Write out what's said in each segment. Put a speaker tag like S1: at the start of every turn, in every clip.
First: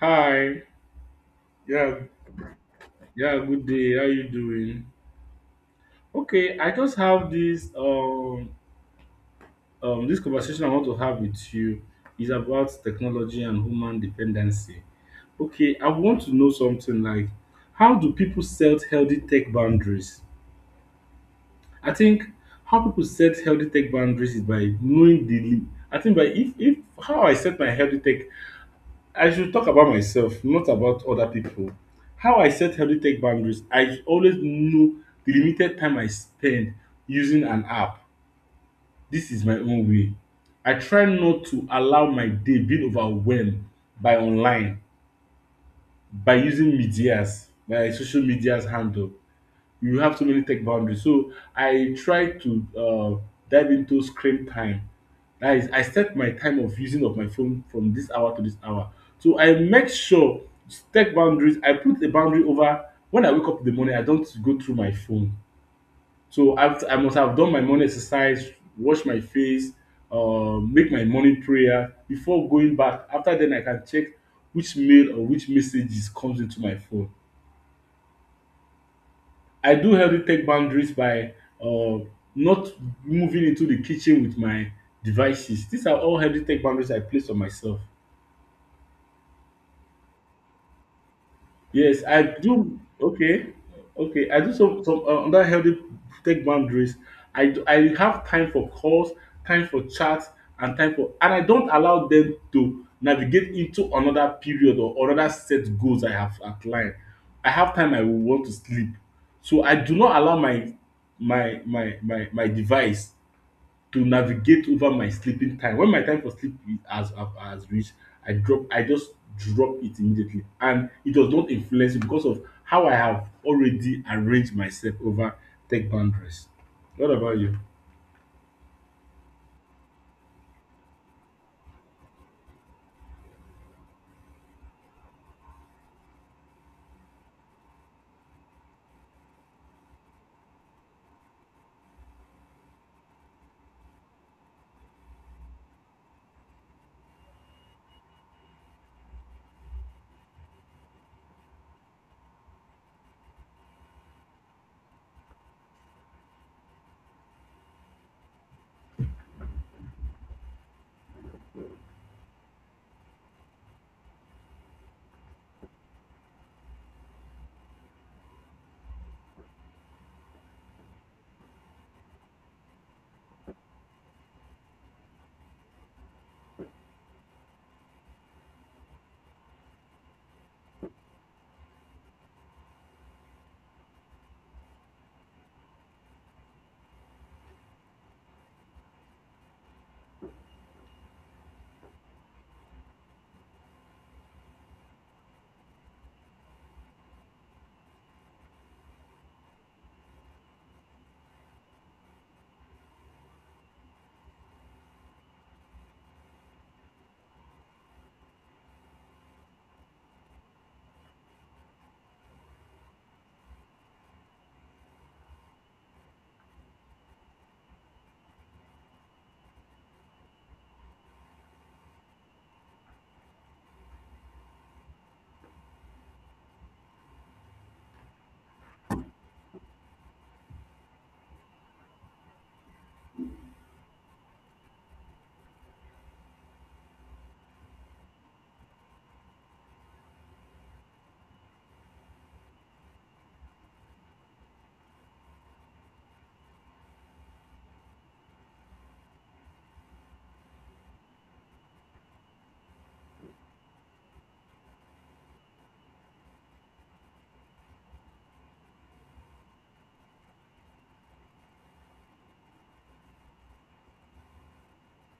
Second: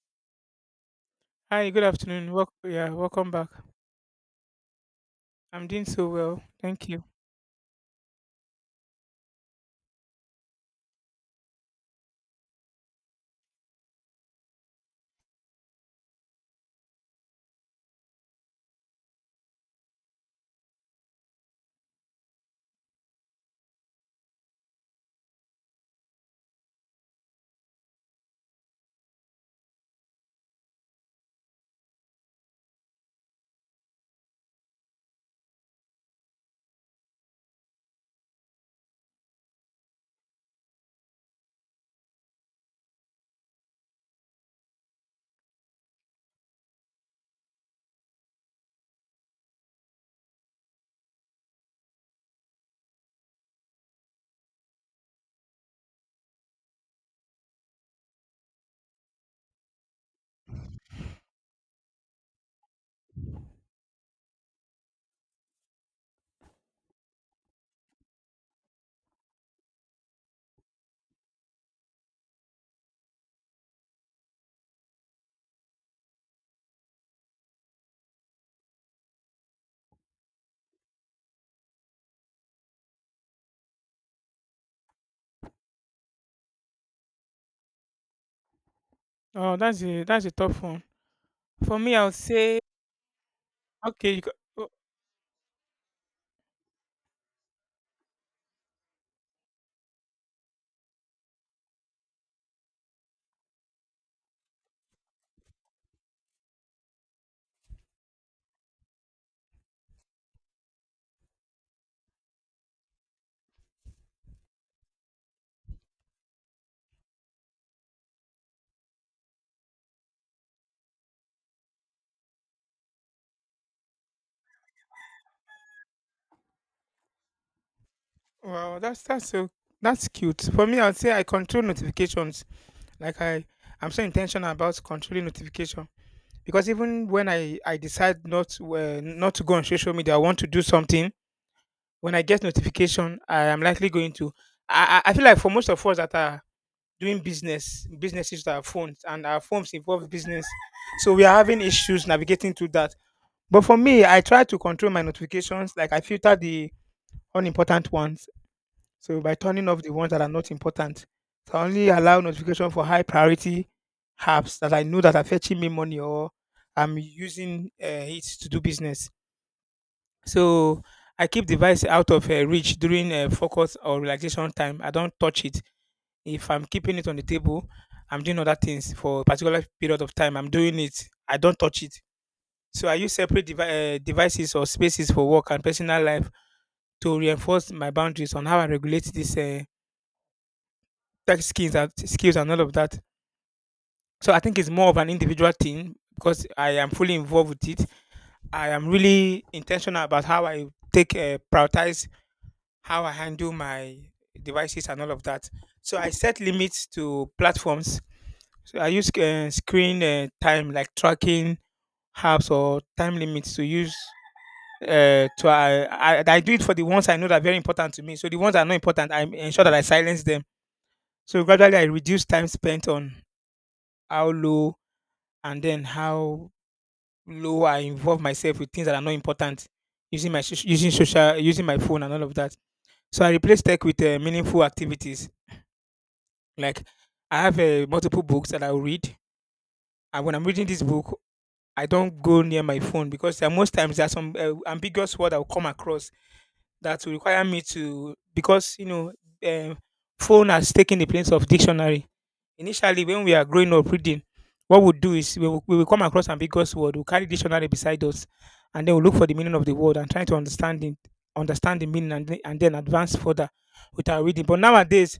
S1: Hi.
S2: Hi, good
S1: Yeah.
S2: afternoon. Welcome, yeah, welcome
S1: Yeah.
S2: back.
S1: Good day. How you doing?
S2: I'm doing so well,
S1: Okay. I
S2: thank
S1: just
S2: you.
S1: have this this conversation I want to have with you is about technology and human dependency. Okay. I want to know something like, how do people set healthy tech boundaries? I think how people set healthy tech boundaries is by knowing I think, by if how I set my healthy tech, I should talk about myself, not about other pipu. How I set healthy tech boundaries, I always know de limited time I spend using an app. Dis is my own way. I try not to allow my day being overwhelmed by online, by using medias, by social medias handle. You have so many tech boundaries. So I try to dive into screen time. That is, I set my time of using of my phone from this hour to this hour. So I make sure tech boundaries. I put a boundary over when I wake up in the morning. I don't go through my phone. So after I must have done my morning exercise, wash my face, make my morning prayer before going back. After then, I can check which mail or which messages comes into my phone. I do healthy tech boundaries by uh, not moving into the kitchen with my devices. These are all healthy tech boundaries I place on myself.
S2: Oh, that's a tough one. For me,
S1: Yes,
S2: I'll
S1: I
S2: say
S1: do. Okay,
S2: okay. You go,
S1: okay. I do
S2: oh,
S1: some under healthy tech boundaries. I have time for calls, time for chats, and time for, and I don't allow them to navigate into another period or another set goals I have outlined. I have time I will want to sleep, so I do not allow my device to navigate over my sleeping time. When my time for sleep has reached, I just drop it immediately and it does not influence it because of how I have already arranged myself over tech boundaries. What about you?
S2: wow, that's cute. For me, I'll say I control notifications. Like I'm so intentional about controlling notification because even when I decide not to go on social media, I want to do something. When I get notification, I am likely going to. I feel like for most of us that are doing businesses with our phones, and our phones involve business. So we are having issues navigating through that. But for me, I try to control my notifications. Like I filter the unimportant ones. So by turning off the ones that are not important, so I only allow notification for high priority apps that I know that are fetching me money or I'm using it to do business. So I keep device out of reach during focus or relaxation time. I don't touch it if I'm keeping it on the table, I'm doing other things for a particular period of time. I'm doing it. I don't touch it. So I use separate devices or spaces for work and personal life to reinforce my boundaries on how I regulate these tech skills and all of that. So I think it's more of an individual thing because I am fully involved with it. I am really intentional about how I take prioritize how I handle my devices and all of that. So I set limits to platforms. So I use screen time like tracking apps or time limits to use to I do it for the ones I know that are very important to me. So the ones that are not important, I ensure that I silence them. So gradually I reduce time spent on how low and then how low I involve myself with things that are not important using my soc- using social using my phone and all of that. So I replace tech with meaningful activities like I have multiple books that I will read. And when I'm reading this book, I don't go near my phone because there are most times there are some ambiguous word I'll come across that will require me to because um, phone has taken the place of dictionary. Initially, when we are growing up reading, what we do is we will come across ambiguous word, we'll carry dictionary beside us, and then we'll look for the meaning of the word and try to understand it, understand the meaning, and then advance further with our reading. But nowadays,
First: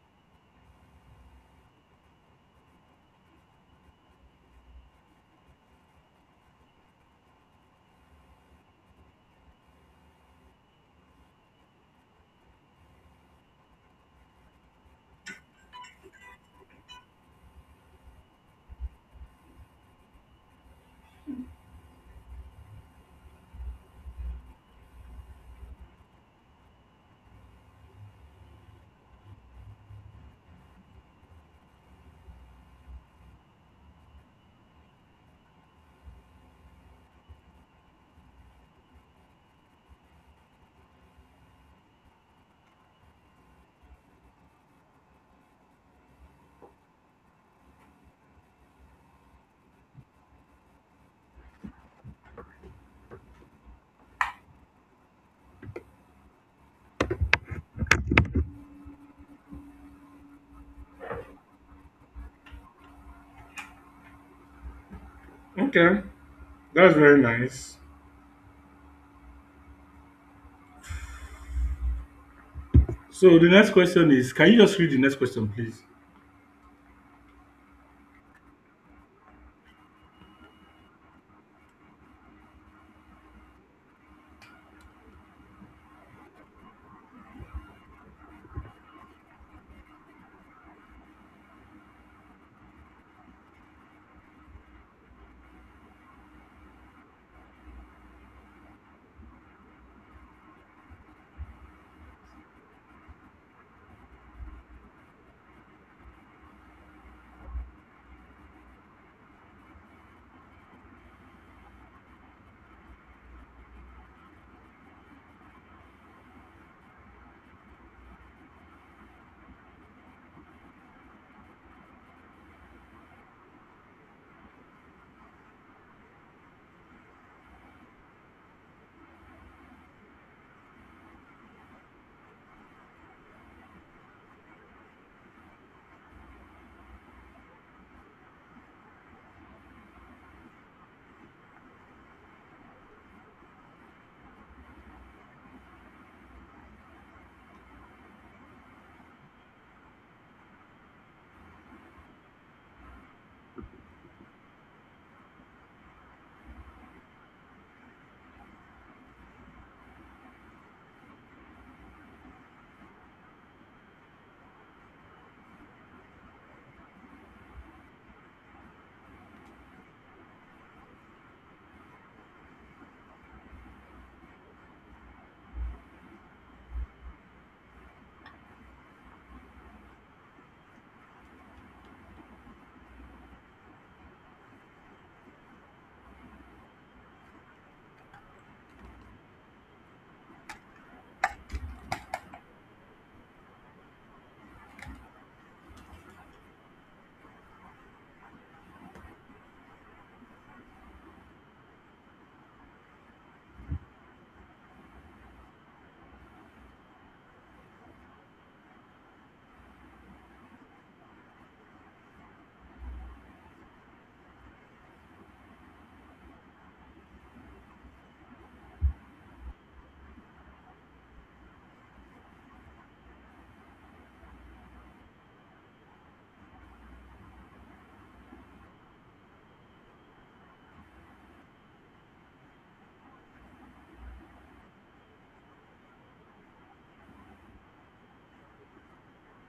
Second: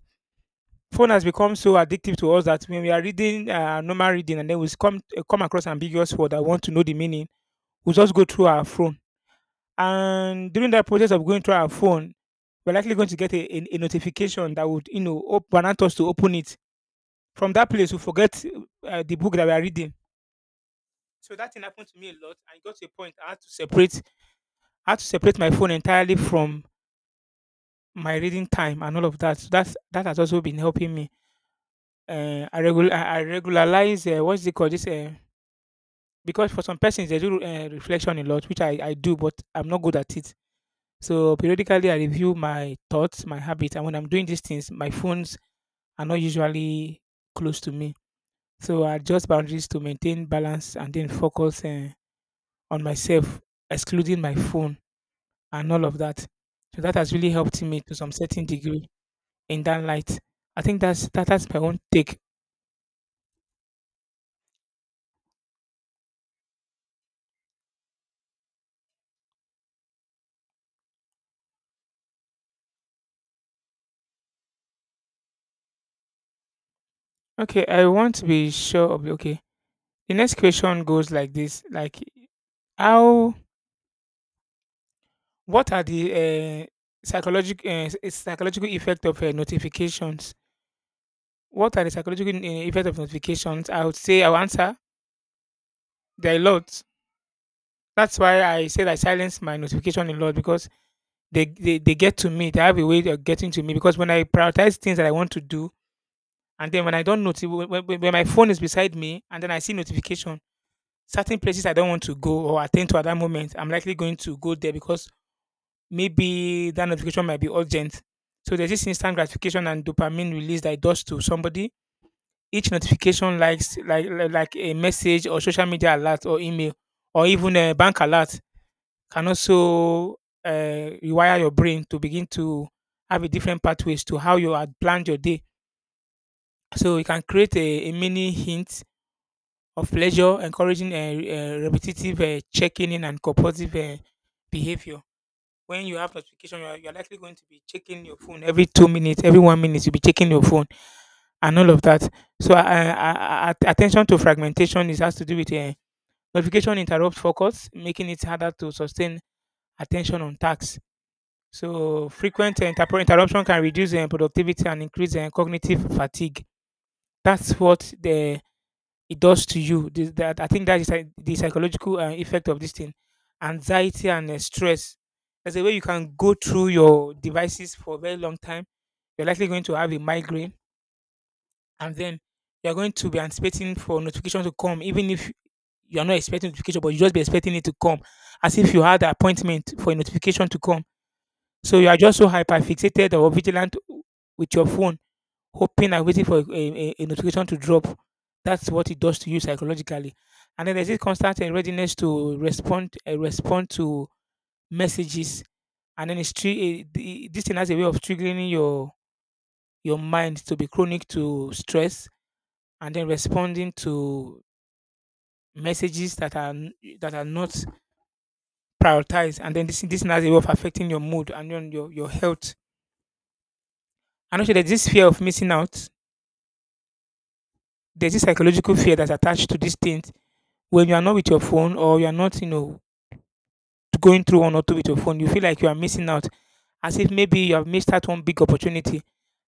S2: phone has become so addictive to us that when we are reading normal reading and then we come across ambiguous word, I want to know the meaning we'll just go through our phone. And during that process of going through our phone, we're likely going to get a notification that would, want us to open it. From that place, we forget the book that we are reading. So that thing happened to me a lot. I got to a point I had to separate my phone entirely from my reading time and all of that. So that has also been helping me. I regularize. What's it called? This Because for some persons they do reflection a lot, which I do, but I'm not good at it. So periodically, I review my thoughts, my habits, and when I'm doing these things, my phones are not usually close to me. So I adjust boundaries to maintain balance and then focus on myself, excluding my phone and all of that. So that has really helped me to some certain degree in that light. I think that's my own take.
S1: Okay, that's very nice. So the next question is, can you just read the next question, please?
S2: Okay, I want to be sure of okay. The next question goes like this: like how what are the psychological effect of notifications. What are the psychological effects of notifications? I would say I'll answer there are a lot. That's why I said I silence my notification a lot because they get to me. They have a way of getting to me because when I prioritize things that I want to do, and then when I don't notice, when my phone is beside me and then I see notification, certain places I don't want to go or attend to at that moment, I'm likely going to go there because maybe that notification might be urgent. So there's this instant gratification and dopamine release that it does to somebody. Each notification likes like a message or social media alert or email or even a bank alert can also rewire your brain to begin to have a different pathways to how you had planned your day. So you can create a mini hint of pleasure, encouraging a repetitive checking in and compulsive behavior. When you have notification, you are likely going to be checking your phone every 2 minutes, every 1 minute. You'll be checking your phone and all of that. So, attention to fragmentation is has to do with notification interrupt focus, making it harder to sustain attention on tasks. So, frequent interruption can reduce productivity and increase cognitive fatigue. That's what the it does to you. That I think that is like the psychological effect of this thing, anxiety and stress. There's a way you can go through your devices for a very long time. You're likely going to have a migraine, and then you're going to be anticipating for notification to come, even if you're not expecting notification, but you just be expecting it to come, as if you had an appointment for a notification to come. So you are just so hyper fixated or vigilant with your phone hoping and waiting for a notification to drop. That's what it does to you psychologically. And then there's this constant readiness to respond to messages. And then it's this thing has a way of triggering your mind to be chronic to stress and then responding to messages that are not prioritized. And then this thing has a way of affecting your mood and your health. And also there's this fear of missing out. There's this psychological fear that's attached to these things when you are not with your phone or you are not, going through one or two with your phone, you feel like you are missing out. As if maybe you have missed out one big opportunity.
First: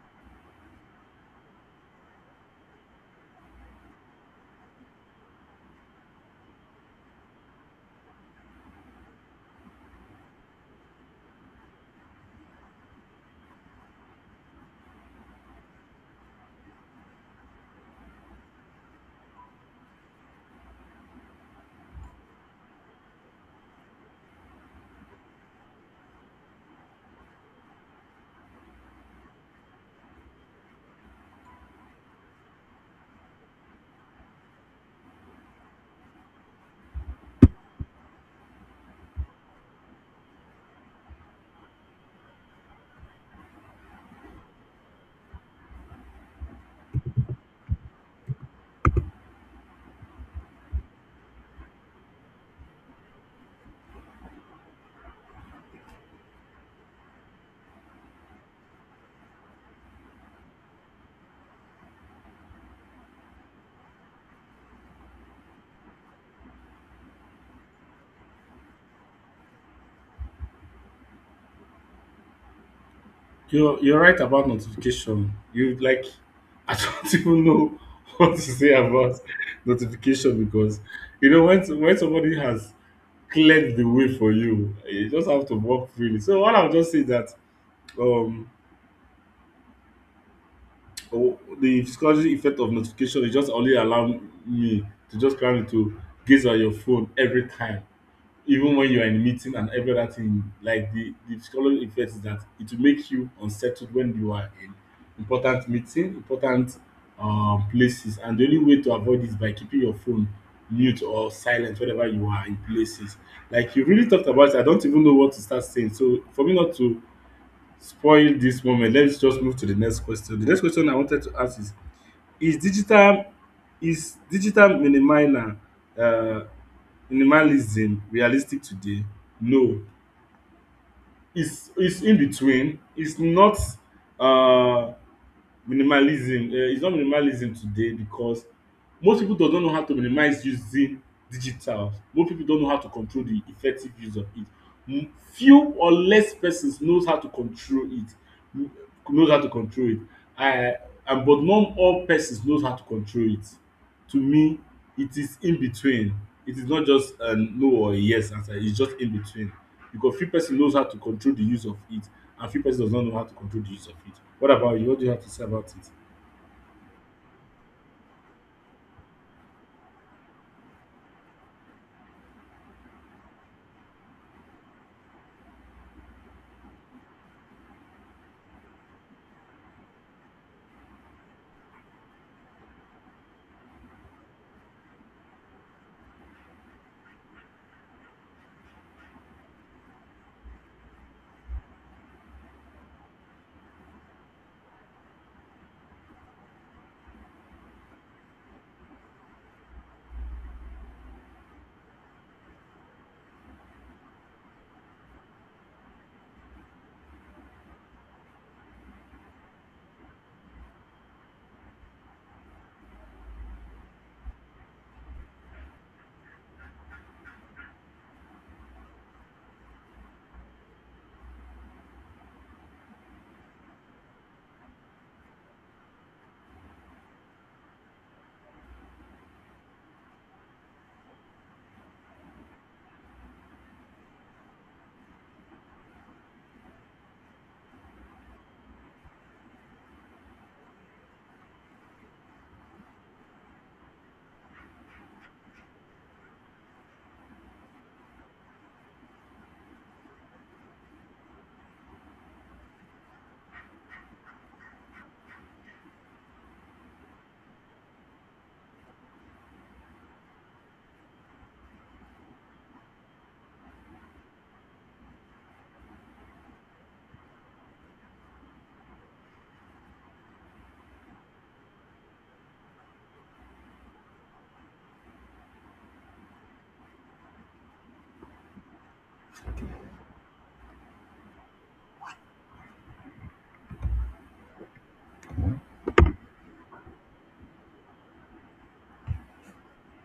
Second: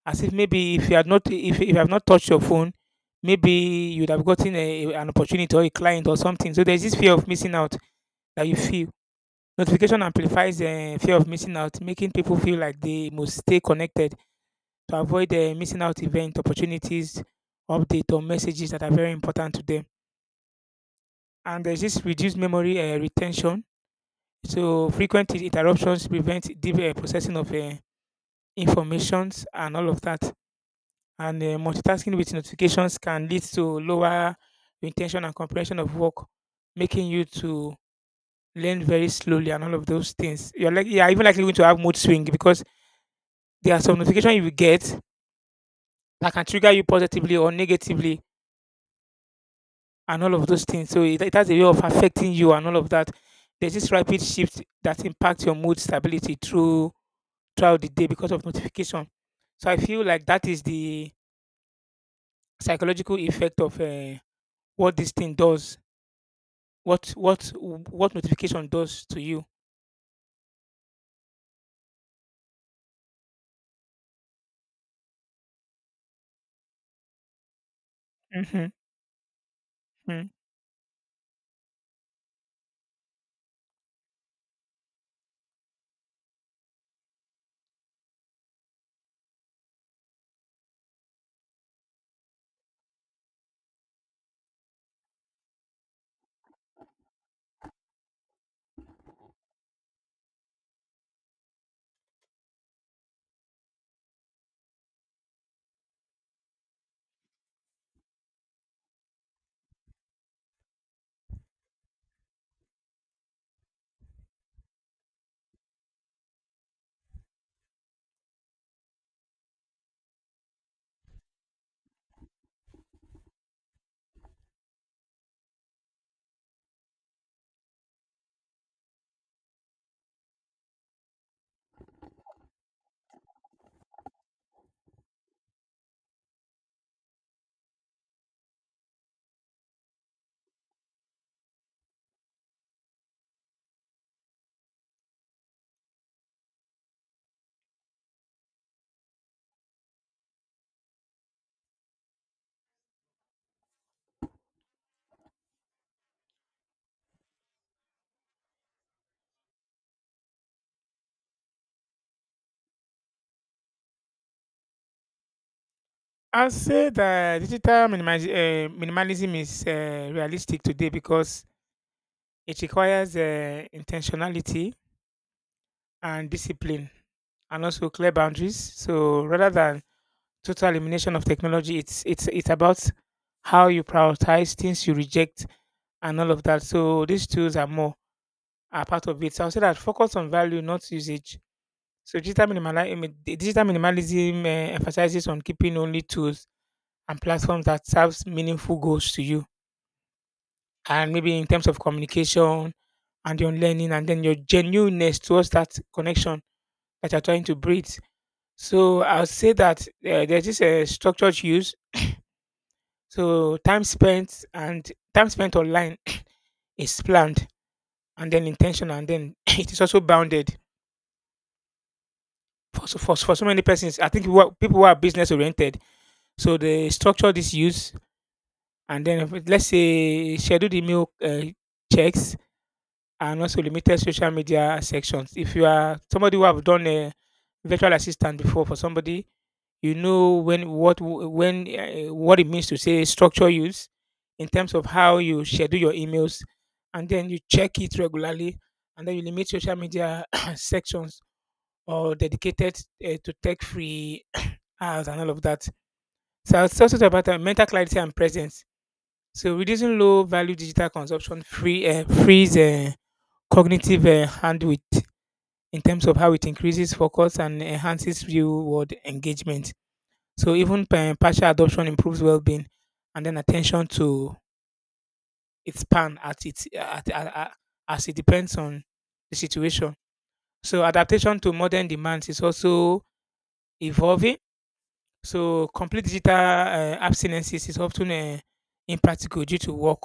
S2: As if maybe if you had not if you have not touched your phone, maybe you'd have gotten a, an opportunity or a client or something. So there's this fear of missing out that you feel. Notification amplifies the fear of missing out, making people feel like they must stay connected to avoid the missing out event, opportunities, update or messages that are very important to them. And there's this reduced memory retention. So frequent interruptions prevent deep processing of informations and all of that. And multitasking with notifications can lead to lower intention and comprehension of work, making you to learn very slowly and all of those things. You're even likely going to have mood swing because there are some notifications you will get that can trigger you positively or negatively and all of those things. So it has a way of affecting you and all of that. There's this rapid shift that impacts your mood stability throughout the day because of notification. So I feel like that is the psychological effect of what this thing does, what notification does to you.
S1: You're right about notification. You like I don't even know what to
S2: Hmm.
S1: say about notification, because you know when somebody has cleared the way for you, you just have to walk freely. So what I'll just say that, um oh, the psychology effect of notification is just only allow me to just plan to gaze at your phone every time, even when you are in meeting and every other thing. Like, the psychology effect is that it will make you unsettled when you are in important meeting, important places, and the only way to avoid is by keeping your phone mute or silent whenever you are in places. Like you really talked about it, I don't even know what to start saying, so for me not to spoil this moment, let's just move to the next question. The next question I wanted to ask is digital is digital miniminer uh minimalism realistic today? No, it's in between. It's not, um minimalism, it's not minimalism today, because most people does not know how to minimize using digital. Most people don't know how to control the effective use of it. Few or less persons knows how to control it. m- Knows how to control it, um and but not all persons knows how to control it. To me, it is in between. It is not just a no or a yes answer. It's just in between, because few person knows how to control the use of it, and few person does not know how to control the use of it. What about you? What do you have to say about it?
S2: I'll say that digital minimalism is realistic today because it requires intentionality and discipline and also clear boundaries. So rather than total elimination of technology. It's about how you prioritize things you reject and all of that. So these tools are part of it. So I'll say that focus on value, not usage. So digital minimalism emphasizes on keeping only tools and platforms that serves meaningful goals to you, and maybe in terms of communication and your learning, and then your genuineness towards that connection that you're trying to breed. So I'll say that there's this structured use. So time spent and time spent online is planned and then intentional, and then it is also bounded. For so many persons, I think what people who are business oriented, so they structure this use, and then if let's say scheduled email checks and also limited social media sections. If you are somebody who have done a virtual assistant before for somebody, you know when what when what it means to say structure use in terms of how you schedule your emails and then you check it regularly and then you limit social media sections, or dedicated to tech free hours and all of that. So it's also talk about mental clarity and presence. So reducing low value digital consumption frees cognitive bandwidth in terms of how it increases focus and enhances real world engagement. So even partial adoption improves well-being, and then attention to its span at its at- as it depends on the situation. So adaptation to modern demands is also evolving. So complete digital abstinences is often impractical due to work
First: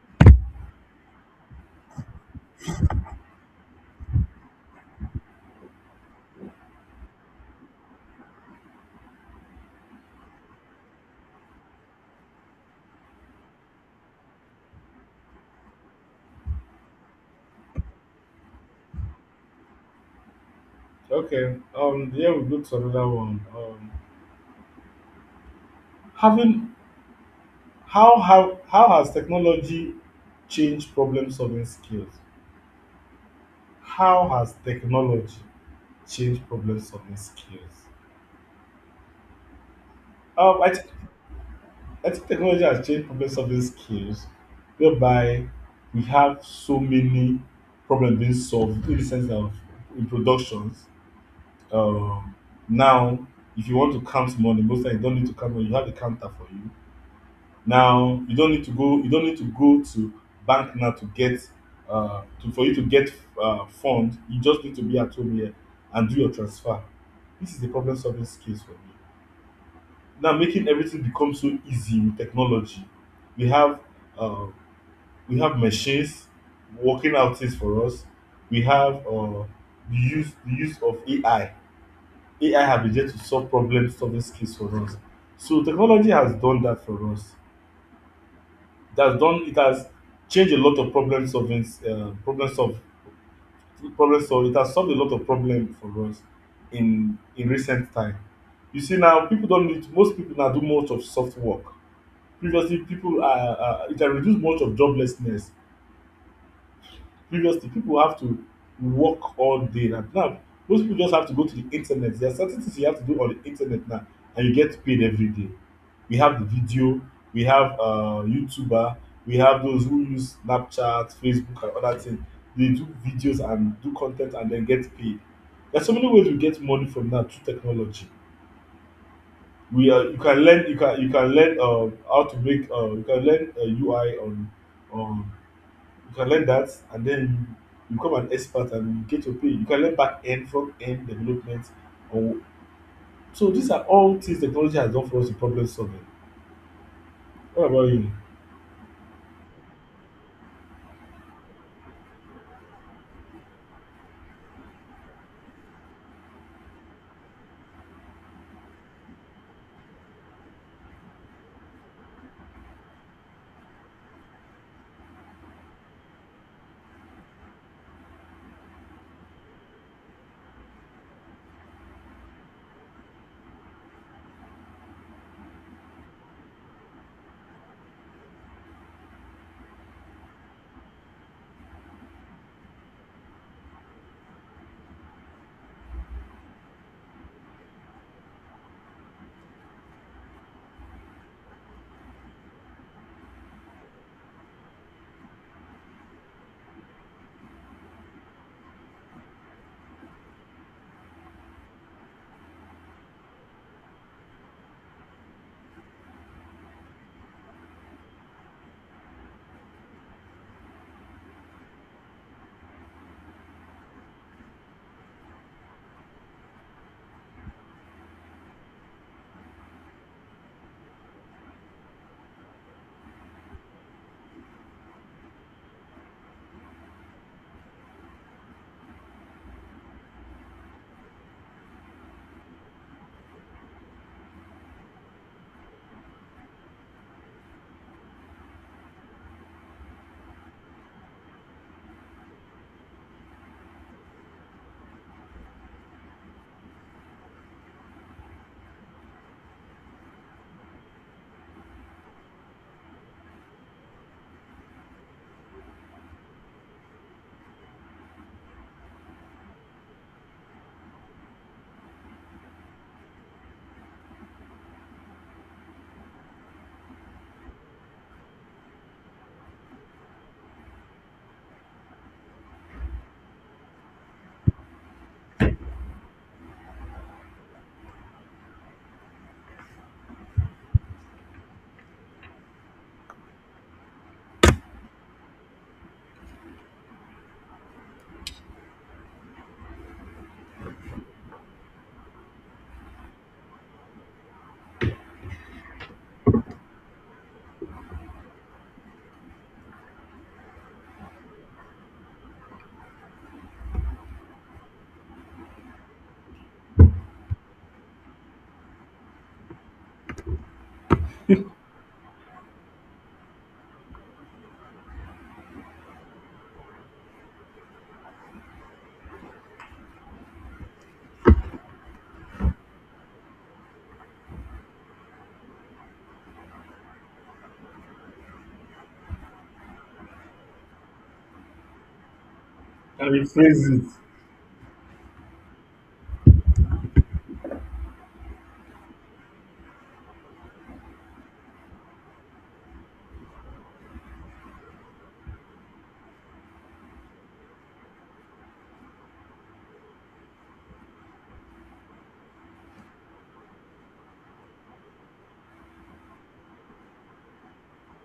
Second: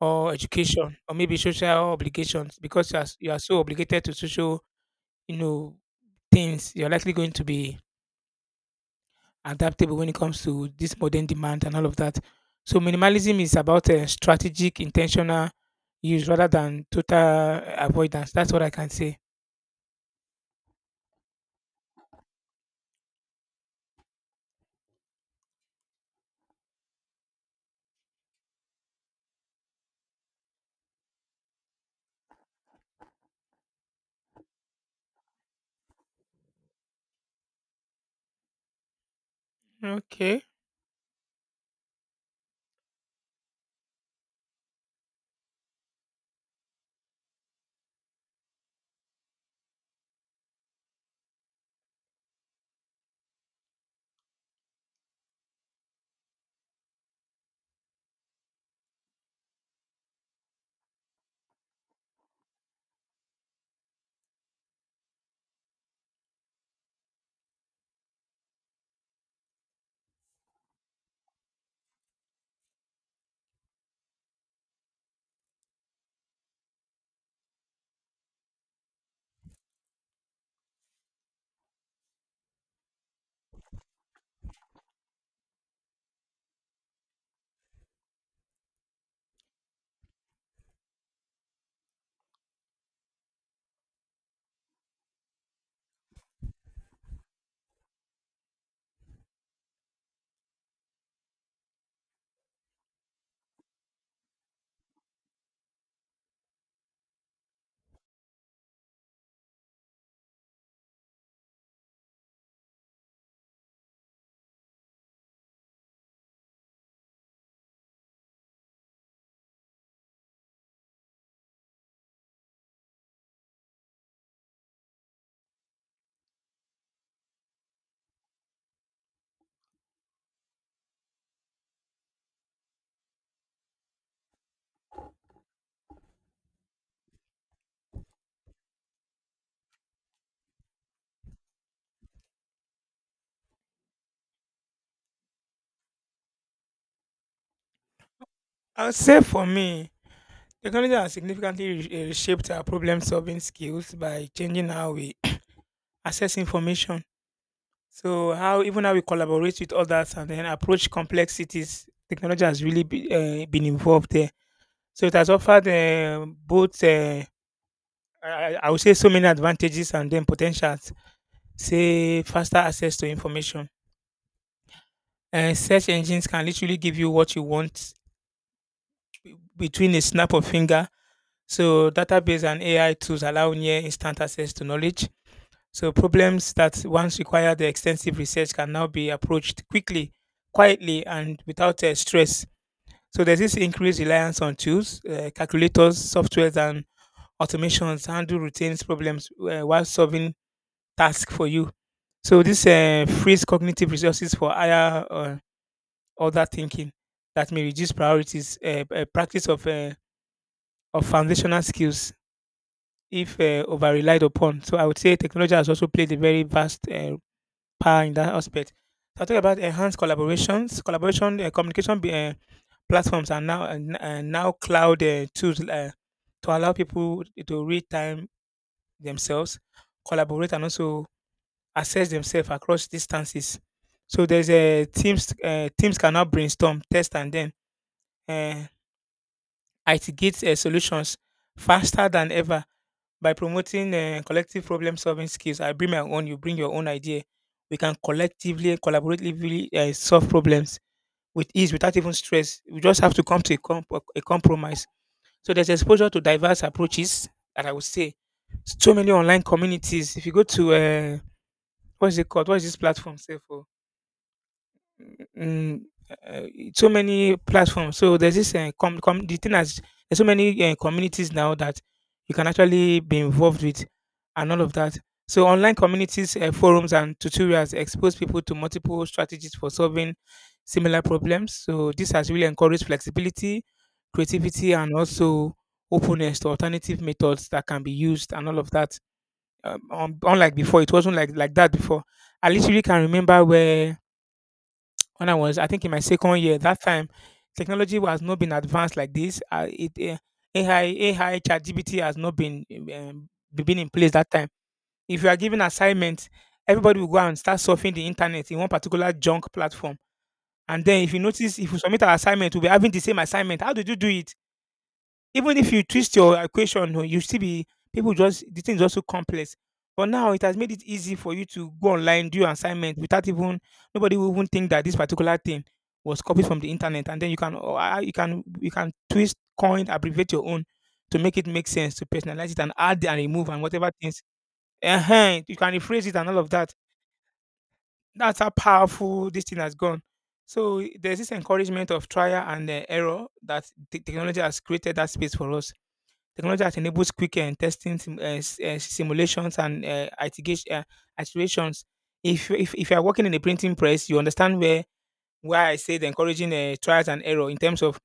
S2: or education or maybe social obligations, because you are so obligated to social, you know, things. You're likely going to be adaptable when it comes to this modern demand and all of that. So minimalism is about a strategic, intentional use rather than total avoidance. That's what I can say.
S1: Okay. Yeah, we go to another one. Having How has technology changed problem solving skills? How has technology changed problem solving skills?
S2: Okay.
S1: Um. I think I think technology has changed problem solving skills, whereby we have so many problems being solved in the sense of in productions. Um, Now, if you want to count money, most times you don't need to count money, you have a counter for you. Now you don't need to go you don't need to go to bank now to get for you to get fund. You just need to be at home here and do your transfer. This is the problem solving skills for me, now making everything become so easy with technology. We have uh, we have machines working out things for us. We have the use of AI. AI have been there to solve problem solving skills for us. So technology has done that for us. It has changed a lot of problem solving, problem solve problem solve. It has solved a lot of problem for us in recent time. You see now, people don't need, most people now do most of soft work. Previously, people are it can reduce much of joblessness. Previously, people have to work all day. Now, Now, most people just have to go to the internet. There are certain things you have to do on the internet now, and you get paid every day. We have the video, we have YouTuber, we have those who use Snapchat, Facebook, and other things. They do videos and do content and then get paid. There's so many ways we get money from now through technology. We are you can learn how to make you can learn UI on on You can learn that, and then you become an expert and you get your pay. You can learn back end, front end development. Or, so these are all things technology has done for us in problem solving. What about you?
S2: I would say for me, technology has significantly reshaped our problem solving skills by changing how we access information. So how, even how we collaborate with others and then approach complexities, technology has really been involved there. So it has offered both, uh, I would say, so many advantages and then potentials. Say faster access to information. Search engines can literally give you what you want between a snap of finger. So database and AI tools allow near instant access to knowledge. So problems that once required extensive research can now be approached quickly, quietly, and without stress. So there's this increased reliance on tools, calculators, softwares, and automations handle routines problems while solving tasks for you. So this frees cognitive resources for higher order thinking that may reduce priorities. Practice of foundational skills if over relied upon. So I would say technology has also played a very vast power in that aspect. So I talk about enhanced collaboration, communication platforms are now now cloud tools to allow people to real time themselves, collaborate, and also assess themselves across distances. So there's a teams can now brainstorm, test, and then uh, ideate solutions faster than ever by promoting collective problem solving skills. I bring my own, you bring your own idea. We can collectively and collaboratively solve problems with ease without even stress. We just have to come to a compromise. So there's exposure to diverse approaches, that I would say. So many online communities. If you go to what is it called? What is this platform? Say Mm, uh, so many platforms. So there's this com- com- the thing as there's so many communities now that you can actually be involved with, and all of that. So online communities, forums, and tutorials expose people to multiple strategies for solving similar problems. So this has really encouraged flexibility, creativity, and also openness to alternative methods that can be used, and all of that. Unlike before, it wasn't like that before. I literally can remember where when I was, I think, in my second year. That time, technology has not been advanced like this. Uh, it uh, AI, AI, ChatGPT has not been been in place that time. If you are given assignments, everybody will go out and start surfing the internet in one particular junk platform. And then, if you notice, if you submit our assignment, we'll be having the same assignment. How did you do it? Even if you twist your equation, oh, you still be people just the thing is also complex. But now it has made it easy for you to go online, do your assignment without even nobody will even think that this particular thing was copied from the internet, and then you can you can you can twist, coin, abbreviate your own to make it make sense, to personalize it and add
S1: Can
S2: and remove and
S1: rephrase it?
S2: whatever things. You can rephrase it and all of that. That's how powerful this thing has gone. So there's this encouragement of trial and error that the technology has created that space for us. Technology has enabled quick and testing simulations and iterations. If, if you are working in a printing press, you understand where why I said encouraging trials and error in terms of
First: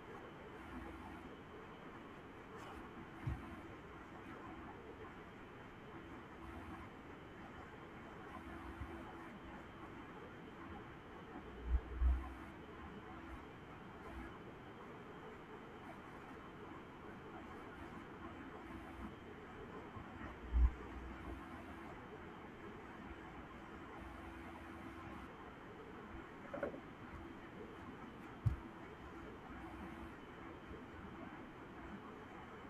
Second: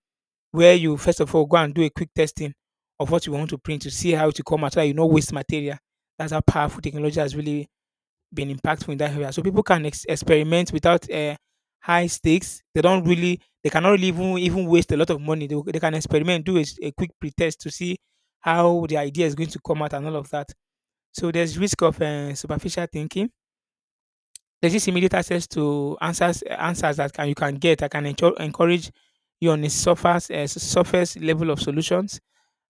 S2: where you first of all go and do a quick testing of what you want to print to see how it will come out, so that you not waste material. That's how powerful technology has really been impactful in that area. So people can experiment without high stakes. They don't really, they cannot really even, even waste a lot of money. They can experiment, do a quick pretest to see how the idea is going to come out and all of that. So there's risk of superficial thinking. There's this immediate access to answers that can, you can get I can encourage you on a surface level of solutions.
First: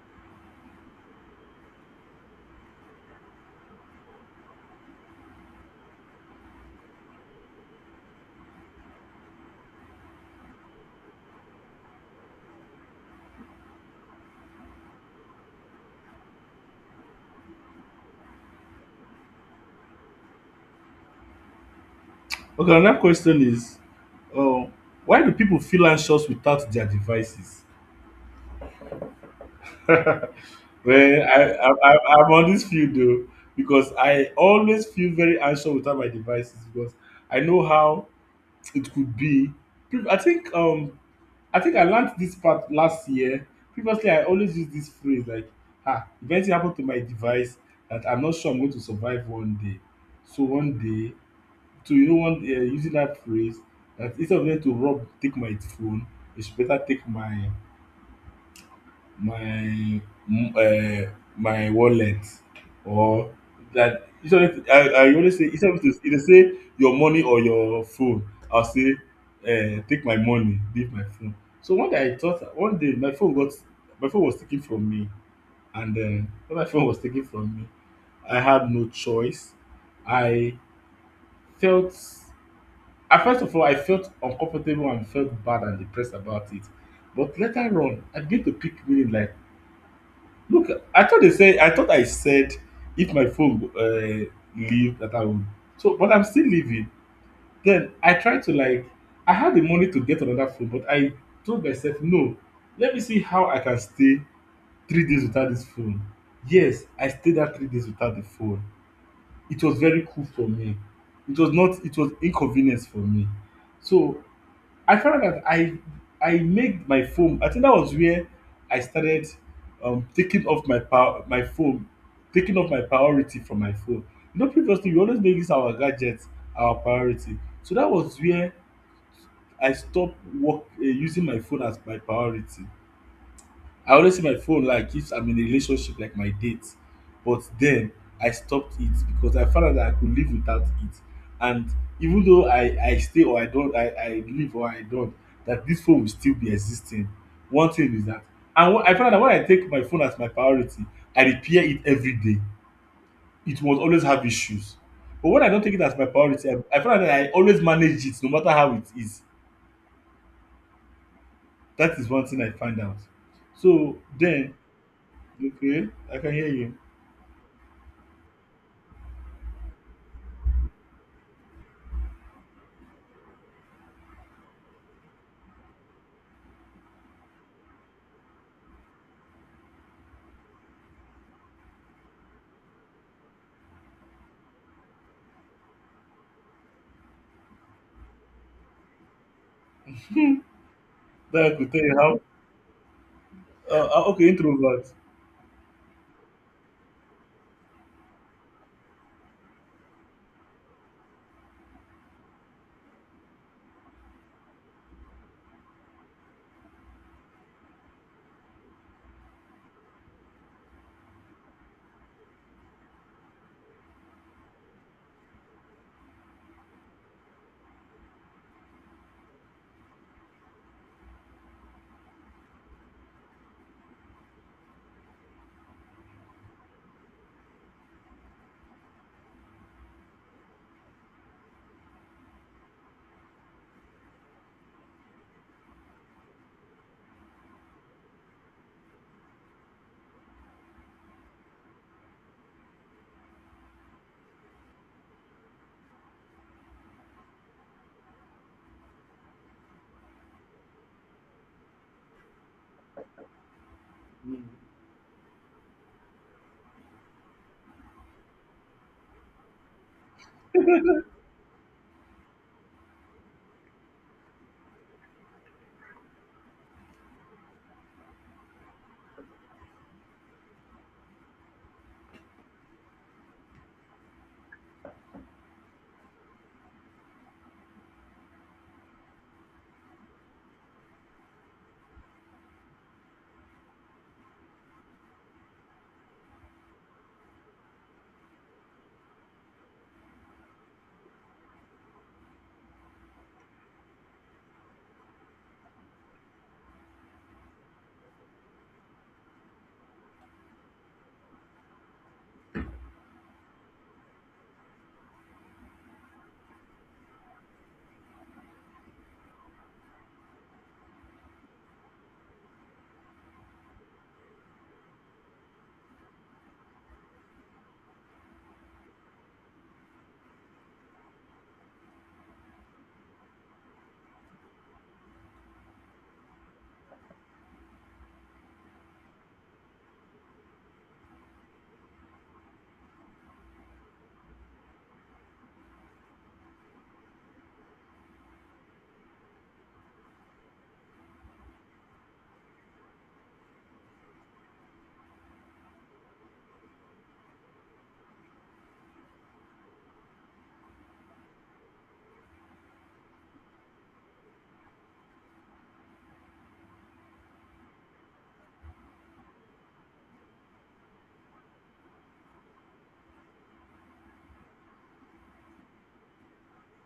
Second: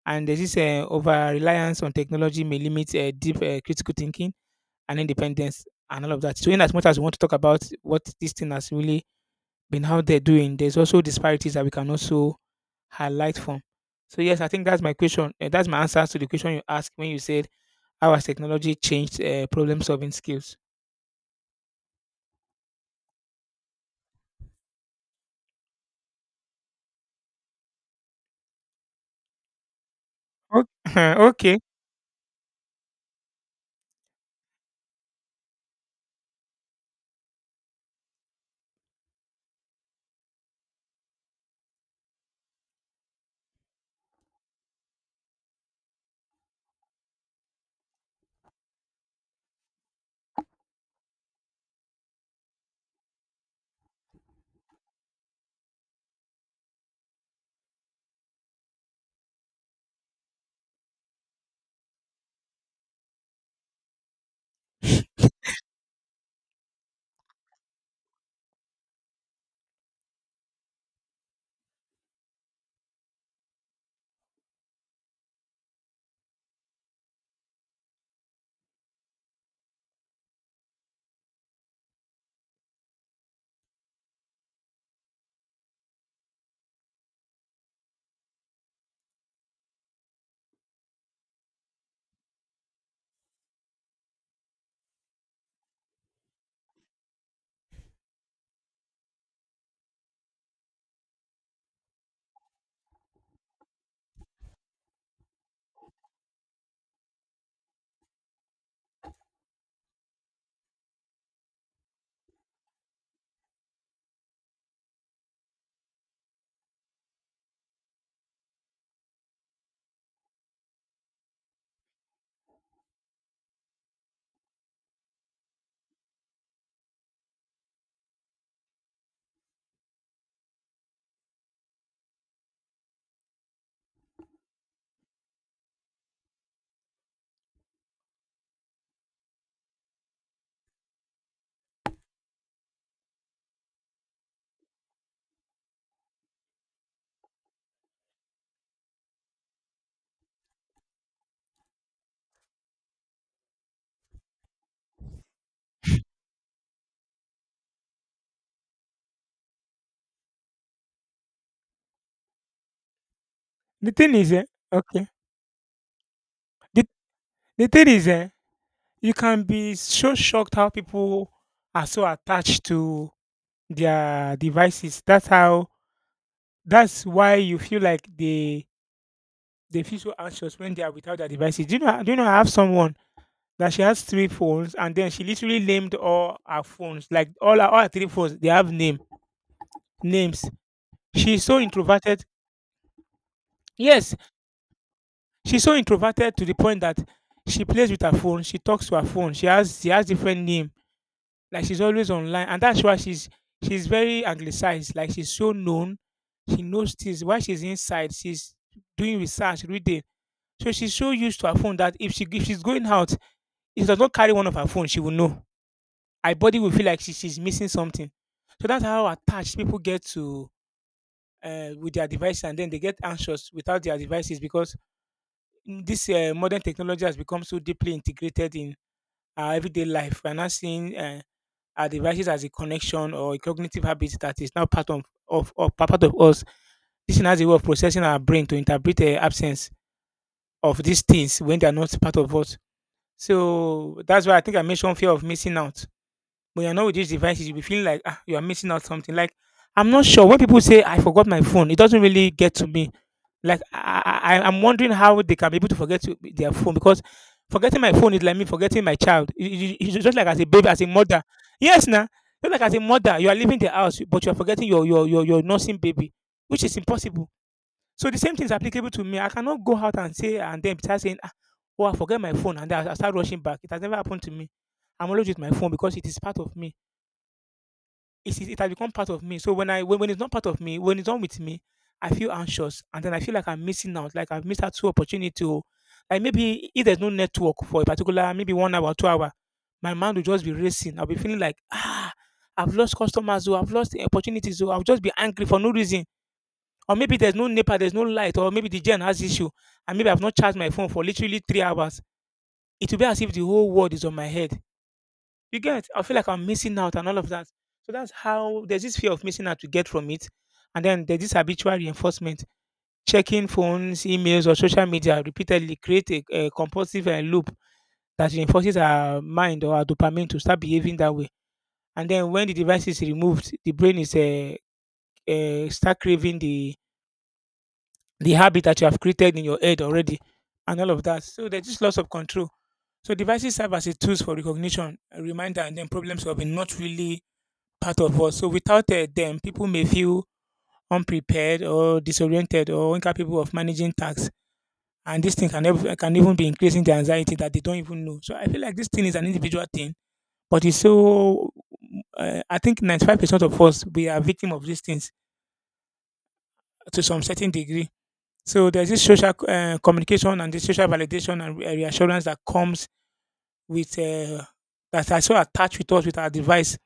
S2: And there's this over reliance on technology may limit deep critical thinking and independence and all of that. So, in as much as we want to talk about what this thing has really been out there doing, there's also disparities that we can also highlight from. So, yes, I think that's my question. That's my answer to the question you asked when you said, how has technology changed problem solving skills?
S1: Okay, another question is, uh, why do people feel anxious without their devices? Well,
S2: Okay.
S1: I,
S2: Okay.
S1: I'm on this field though, because I always feel very anxious without my devices, because I know how it could be. Peop- I think um I think I learnt dis part last year. Previously, I always use dis phrase like, ah, if anything happen to my device, that I'm not sure I'm going to survive one day. So one day, so you know one using dat phrase, that instead of them to rob take my phone, they should better take my my my wallet, or like, instead of me to, I always say, instead of me to, if dem say your money or your phone, I go say, take my money, leave my phone. So one day I thought, one day my phone got, my phone was taken from me. And when my phone was taken from me, I had no choice. I felt i first of all I felt uncomfortable and felt bad and depressed about it. But later on, I begin to pick meaning, like, look, I thought they said, I thought I said, if my phone, leave, that I would, so but I'm still leaving. Then I tried to, like, I had the money to get another phone, but I told myself no, let me see how I can stay 3 days without this phone. Yes, I stayed that 3 days without the phone. It was very cool for me. It was not, it was inconvenience for me. So I found out that I made my phone. I think that was where I started taking off my power, my phone, taking off my priority from my phone. You know, previously we always make this our gadget, our priority. So that was where I stopped using my phone as my priority. I always see my phone like if I'm in a relationship, like my date. But then I stopped it, because I found out that I could live without it. And even though I stay or I don't, I live or I don't, that this phone will still be existing. One thing is that, I found out that when I take my phone as my priority, I repair it every day. It will always have issues. But when I don't take it as my priority, I find out that I always manage it no matter how it is. That is one thing I find out.
S2: The
S1: So
S2: thing is, eh,
S1: then,
S2: okay.
S1: okay, I can hear you.
S2: The, the thing is, you can be so shocked how people are so attached to their devices. That's that's why you feel like they feel so anxious when they are without their devices. Do you know? Do you know? I have someone that she has three phones, and then she literally named all her phones, like all her three phones. They have names. She's so
S1: That could tell you how.
S2: introverted. Yes,
S1: Okay, introvert.
S2: she's so introverted to the point that she plays with her phone. She talks to her phone. She has different name. Like she's always online, and that's why she's very anglicized. Like she's so known. She knows things. While she's inside, she's doing research, reading. So she's so used to her phone that if she's going out, if she does not carry one of her phone, she will know. Her body will feel like she's missing something. So that's how attached people get to with their devices, and then they get anxious without their devices, because this modern technology has become so deeply integrated in our everyday life. We're not seeing our devices as a connection or a cognitive habit that is now part of part of us. This thing has a way of processing our brain to interpret the absence of these things when they are not part of us. So that's why I think I mentioned fear of missing out. But you're not with these devices, you'll be feeling like ah, you are missing out something. Like I'm not sure when people say I forgot my phone, it doesn't really get to me. Like I'm wondering how they can be able to forget to, their phone, because forgetting my phone is like me forgetting my child. It's just like as a baby, as a mother. Yes, now just like as a mother, you are leaving the house, but you are forgetting your nursing baby, which is impossible. So the same thing is applicable to me. I cannot go out and say and then start saying, ah, oh, I forget my phone, and then I start rushing back. It has never happened to me. I'm always with my phone because it is part of me, it has become part of me. So when it's not part of me, when it's not with me, I feel anxious and then I feel like I'm missing out, like I've missed out two opportunity to, like, maybe if there's no network for a particular maybe 1 hour, 2 hour, my mind will just be racing. I'll be feeling like ah I've lost customers, or I've lost the opportunities, or I'll just be angry for no reason. Or maybe there's no NEPA, there's no light, or maybe the gen has issue, and maybe I've not charged my phone for literally 3 hours. It will be as if the whole world is on my head. You get? I feel like I'm missing out and all of that. So that's how there's this fear of missing out to get from it. And then there's this habitual reinforcement. Checking phones, emails, or social media repeatedly create a compulsive loop that reinforces our mind or our dopamine to start behaving that way. And then when the device is removed, the brain is start craving the habit that you have created in your head already, and all of that. So there's just loss of control. So devices serve as a tools for recognition, a reminder, and then problem solving, not really part of us. So without them, people may feel unprepared or disoriented or incapable of managing tasks. And this thing can, can even be increasing the anxiety that they don't even know. So I feel like this thing is an individual thing, but it's so. I think 95% of us, we are victim of these things to some certain degree. So there's this social communication and this social validation and reassurance that comes with that are so attached with us with our device.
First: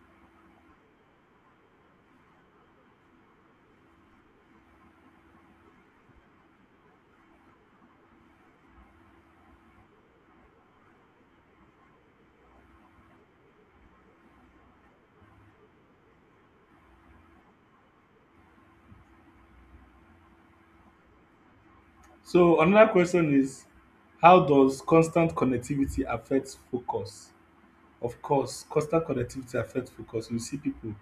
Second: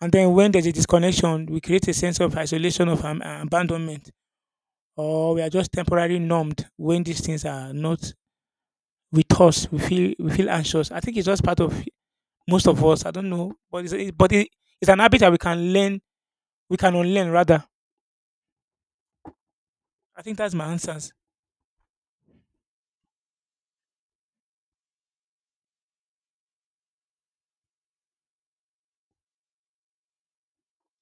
S2: And then when there's a disconnection, we create a sense of isolation of abandonment, or we are just temporarily numbed when these things are not with us. We feel anxious. I think it's just part of most of us. I don't know, but it's it, but it, it's an habit that we can learn. We can unlearn rather. I think that's my answers.
S1: So another question is, how does constant connectivity affect focus? Of course, constant connectivity affect focus. You see pipu,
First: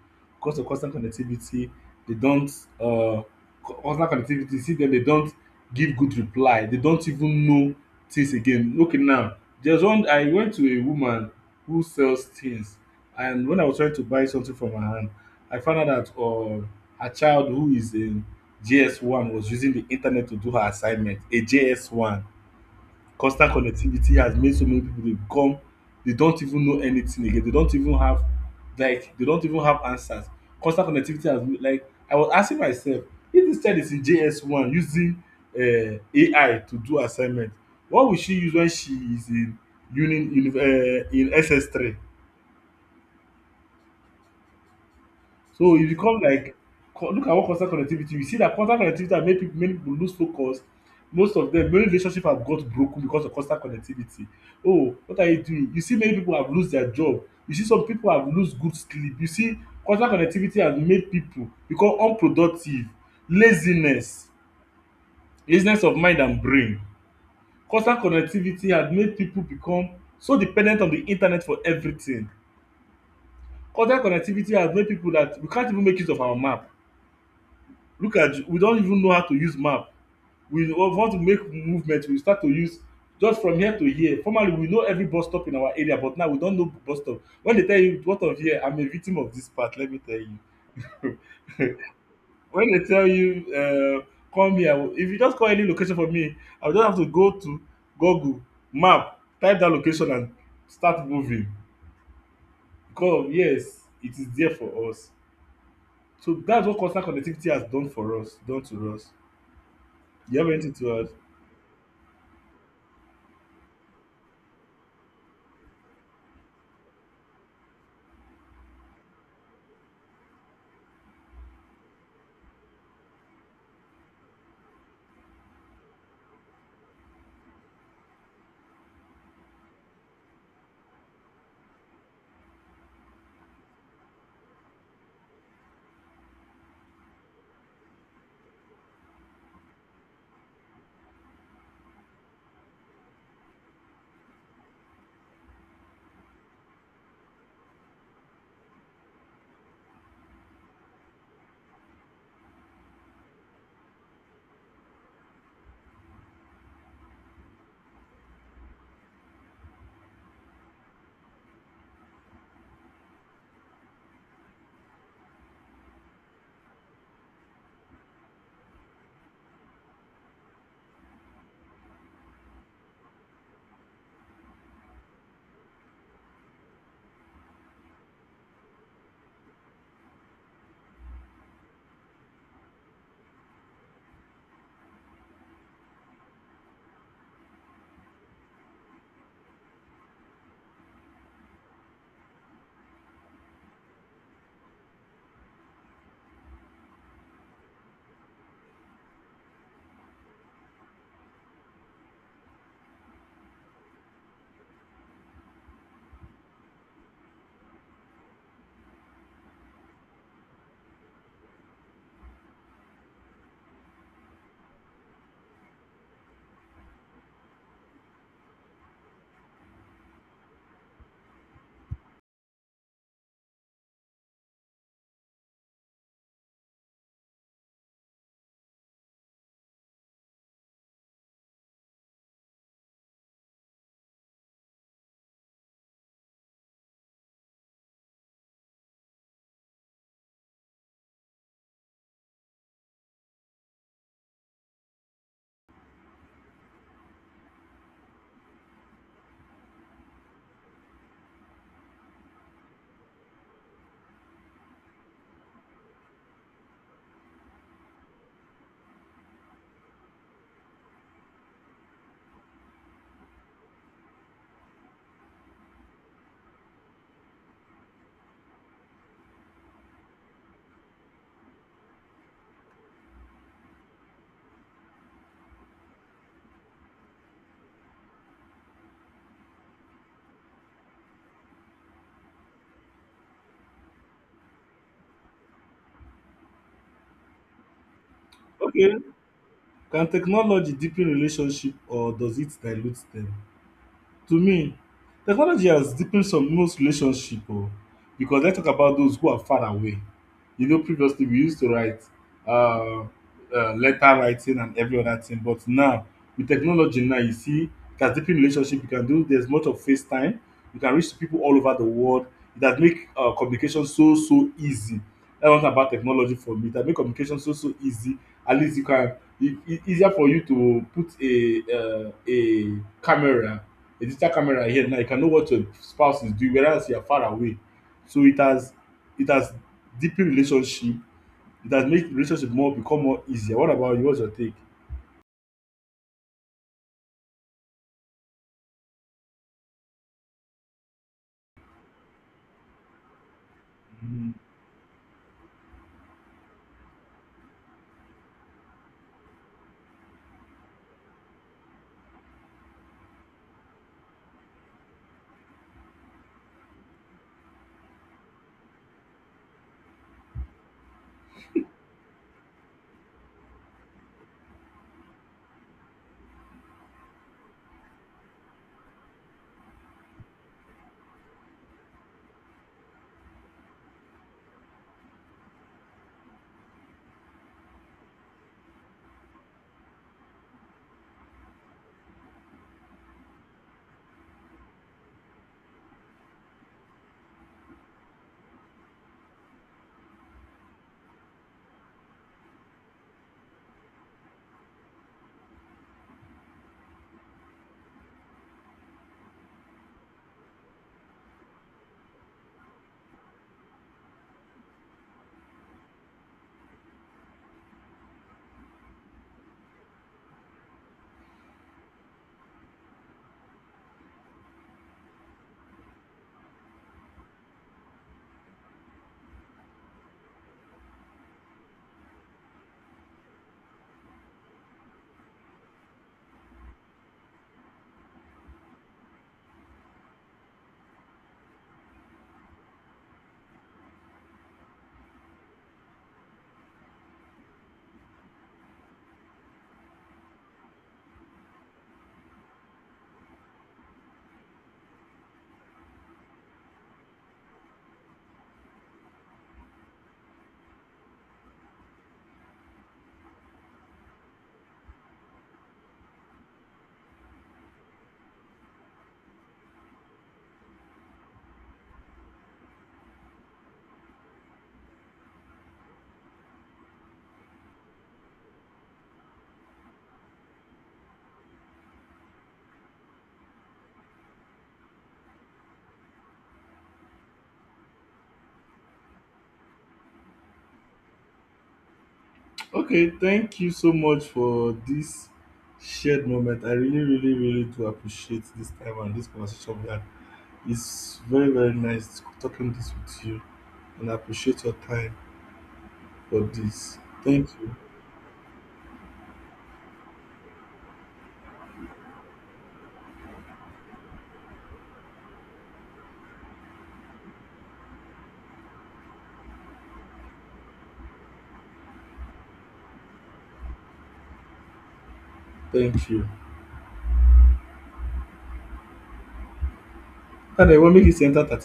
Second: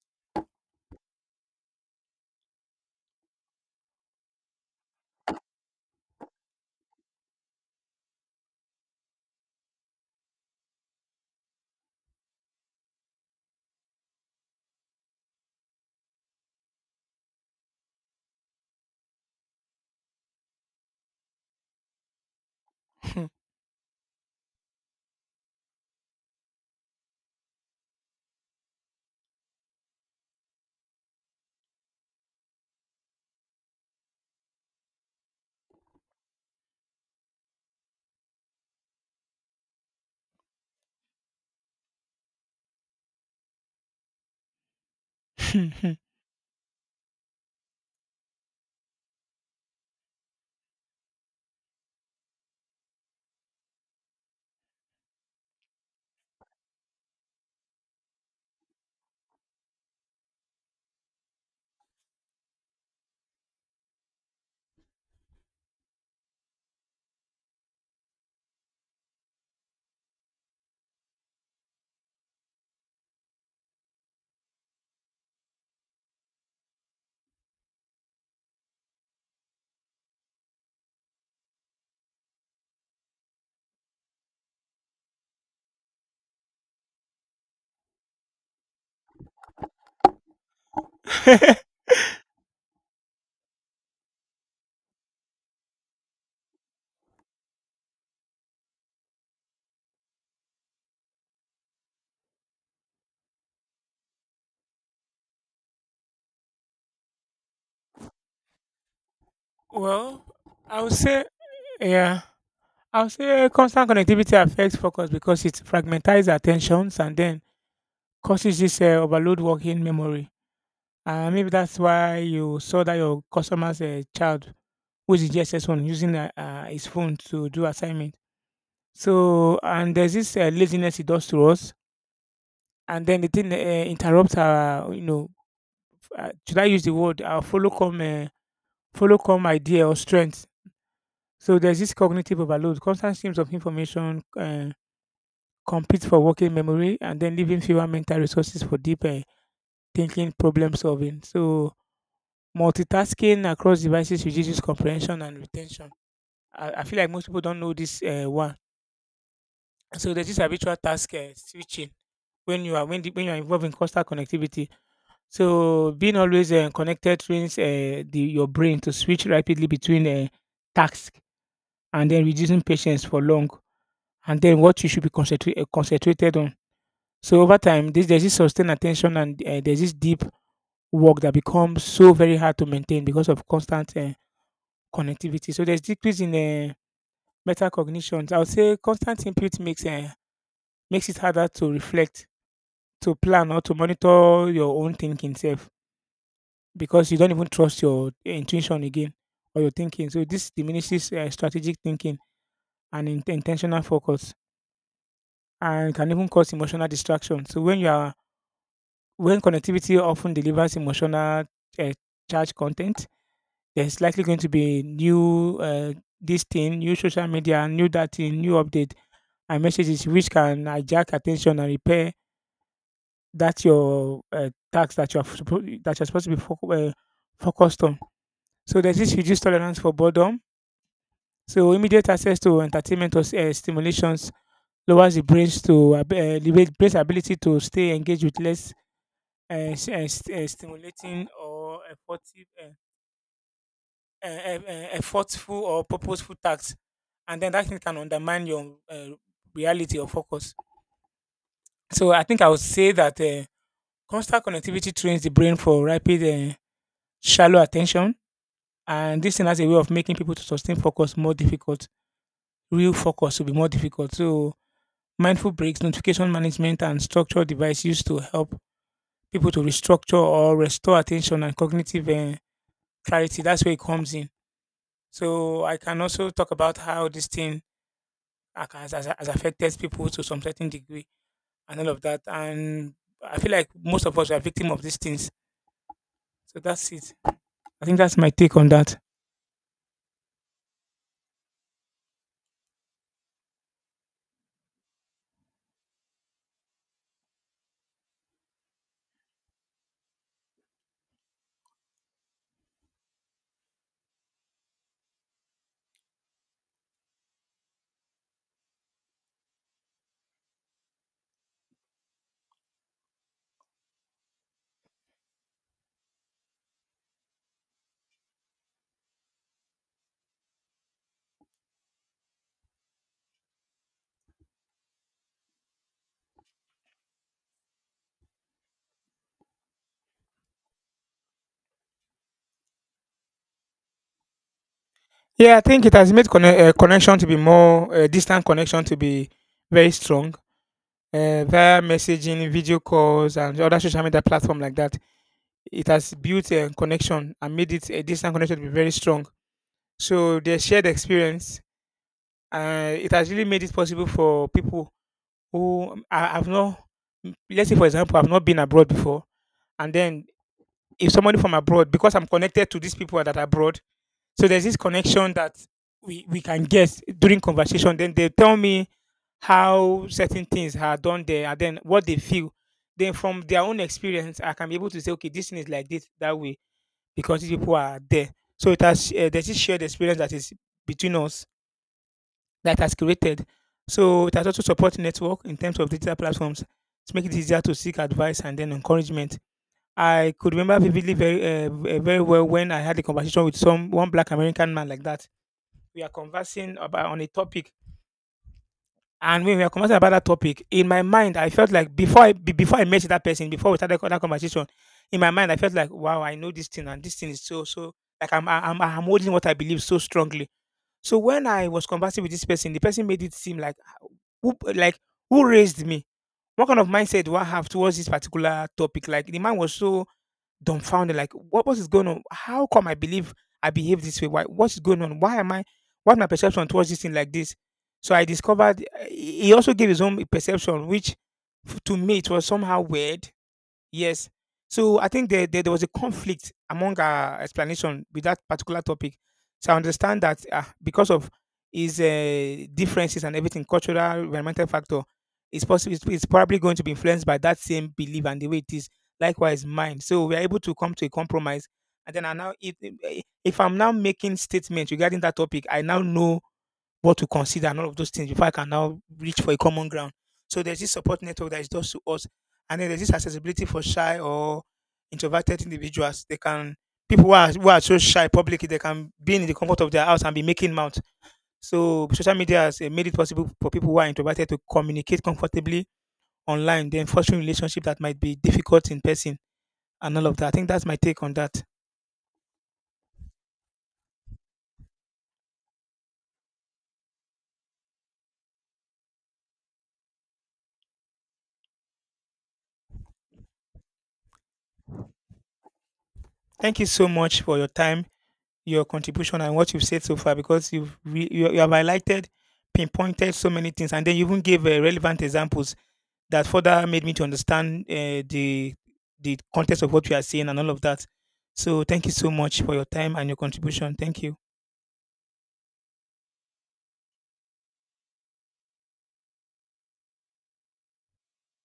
S1: because of constant connectivity, dey don't, um constant connectivity, you see dem dey don't give good reply, dey don't even know things again. Okay now, there's one, I went to a woman who sells things, and when I was trying to buy something from her hand, I found out that, her child who is a JS1 was using the internet to do her assignment, a JS1. Constant connectivity has made so many people dey become, they don't even know anything again, they don't even have like they don't even have answers. Constant connectivity has made, like, I was asking myself, if this child is in JS1 using AI to do assignment, what will she use when she is in uni, in SS3? So e become like, co look at what constant connectivity, we see dat constant connectivity has made pipu, many pipu lose focus. Most of dem, many relationship have got broken because of constant connectivity. Oh, what are you doing? You see many pipu have lose their job, you see some pipu have lose good sleep, you see, constant connectivity has made pipu become unproductive, laziness, laziness of mind and brain. Constant connectivity has made pipu become so dependent on de internet for everything. Constant connectivity has made pipu dat we can't even make use of our map. Look at you, we don't even know how to use map. We want to make movement, we start to use just from here to here. Formerly, we know every bus stop in our area, but now we don't know bus stop. When they tell you, what of here, I'm a victim of this part, let me tell you. When they tell you, uh, come here, if you just call any location for me, I will just have to go to Google map, type that location, and start moving. Because of, yes, it is there for us. So that's what constant connectivity has done for us, done to us.
S2: Well,
S1: Do you have anything
S2: I would
S1: to add?
S2: say yeah. I would say constant connectivity affects focus because it fragmentizes attentions and then causes this overload working memory. Maybe that's why you saw that your customers child which is the GSS one, using his phone to do assignment. So, and there's this laziness it does to us, and then the thing interrupts our, you know, should I use the word our follow come idea or strength. So there's this cognitive overload, constant streams of information compete for working memory, and then leaving fewer mental resources for deeper thinking, problem solving. So multitasking across devices reduces comprehension and retention. I feel like most people don't know this one. So there's this habitual task switching when you are when, the, when you are involved in constant connectivity. So being always connected trains your brain to switch rapidly between tasks and then reducing patience for long, and then what you should be concentrated on. So over time, this there's this sustained attention and there's this deep work that becomes so very hard to maintain because of constant connectivity. So there's decrease in uh, metacognitions. I would say constant input makes it harder to reflect to plan or to monitor your own thinking self because you don't even trust your intuition again or your thinking. So this diminishes strategic thinking and intentional focus and can even cause emotional distraction. So when you are when connectivity often delivers emotional uh, charge content, there's likely going to be new this thing, new social media, new that thing, new update and messages which can hijack attention and repair that's your task that you're supposed to be focused on. So there's this reduced tolerance for boredom. So immediate access to entertainment or stimulations lowers the brain's the brain's ability to stay engaged with less stimulating or effortful or purposeful tasks, and then that thing can undermine your reality or focus. So I think I would say that constant connectivity trains the brain for rapid. Uh, Shallow attention and this thing has a way of making people to sustain focus more difficult. Real focus will be more difficult. So mindful breaks, notification management, and structured device used to help people to restructure or restore attention and cognitive clarity. That's where it comes in. So I can also talk about how this thing has affected people to some certain degree and all of that. And I feel like most of us are victim of these things. So that's it. I think that's my take on
S1: Okay,
S2: that.
S1: can technology deepen relationship or does it dilute them? To me, technology has deepened some most relationship o, because let's talk about those who are far away. You know, previously we used to write um letter writing and every other thing, but now, with technology now, you see, it has deepened relationship. You can do there's much of FaceTime. You can reach people all over the world. It has make communication so so easy. That's one thing about technology for me. It has make communication so so easy. At least you can it e easier for you to put camera a digital camera here now, you can know what your spouse is doing, whereas you are far away. So it has deepened relationship. It has made relationship more become more easier. What about you? What's your take?
S2: Yeah, I think it has made connection to be more distant connection to be very strong via messaging, video calls, and other social media
S1: Mm.
S2: platform like that. It has built a connection and made it a distant connection to be very strong. So their shared experience, it has really made it possible for people have not, let's say for example, I've not been abroad before, and then if somebody from abroad, because I'm connected to these people that are abroad. So there's this connection that we can guess during conversation. Then they tell me how certain things are done there and then what they feel. Then from their own experience, I can be able to say, okay, this thing is like this that way because these people are there. So it has there's this shared experience that is between us that has created. So it has also support network in terms of digital platforms to make it easier to seek advice and then encouragement. I could remember vividly very well when I had a conversation with some one black American man like that. We are conversing about on a topic, and when we are conversing about that topic in my mind I felt like before I met that person before we started that conversation, in my mind I felt like wow I know this thing and this thing is so so like I'm holding what I believe so strongly. So when I was conversing with this person the person made it seem like who, like who raised me, what kind of mindset do I have towards this particular topic. Like the man was so dumbfounded, like, What is going on? How come I believe I behave this way? Why? What's going on? Why am I? Why my perception towards this thing like this? So I discovered he also gave his own perception, which to me it was somehow weird. Yes. So I think there was a conflict among our explanation with that particular topic. So I understand that because of his differences and everything, cultural, environmental factor, it's possible it's probably going to be influenced by that same belief and the way it is. Likewise, mine. So we are able to come to a compromise. And then if I'm now making statements regarding that topic, I now know what to consider and all of those things before I can now reach for a common ground. So there's this support network that is just to us. And then there's this accessibility for shy or introverted individuals. They can People who are so shy publicly, they can be in the comfort of their house and be making mouth. So social media has eh, made it possible for people who are introverted to communicate comfortably online, then fostering relationship that might be difficult in person and all of that. I think that's my take on that.
S1: Okay, thank you so much for this shared moment. I really, really, really do appreciate this time and this conversation we had. It's very, very nice talking this with you, and I appreciate your time for
S2: Thank you
S1: this.
S2: so much
S1: Thank
S2: for your
S1: you.
S2: time, your contribution, and what you've said so far because you, you have highlighted, pinpointed so many things, and then you even gave relevant examples that further made me to understand the context of what we are saying and all of that. So thank you so much for your time and your contribution. Thank you.
S1: Thank you. Tade, what make you enter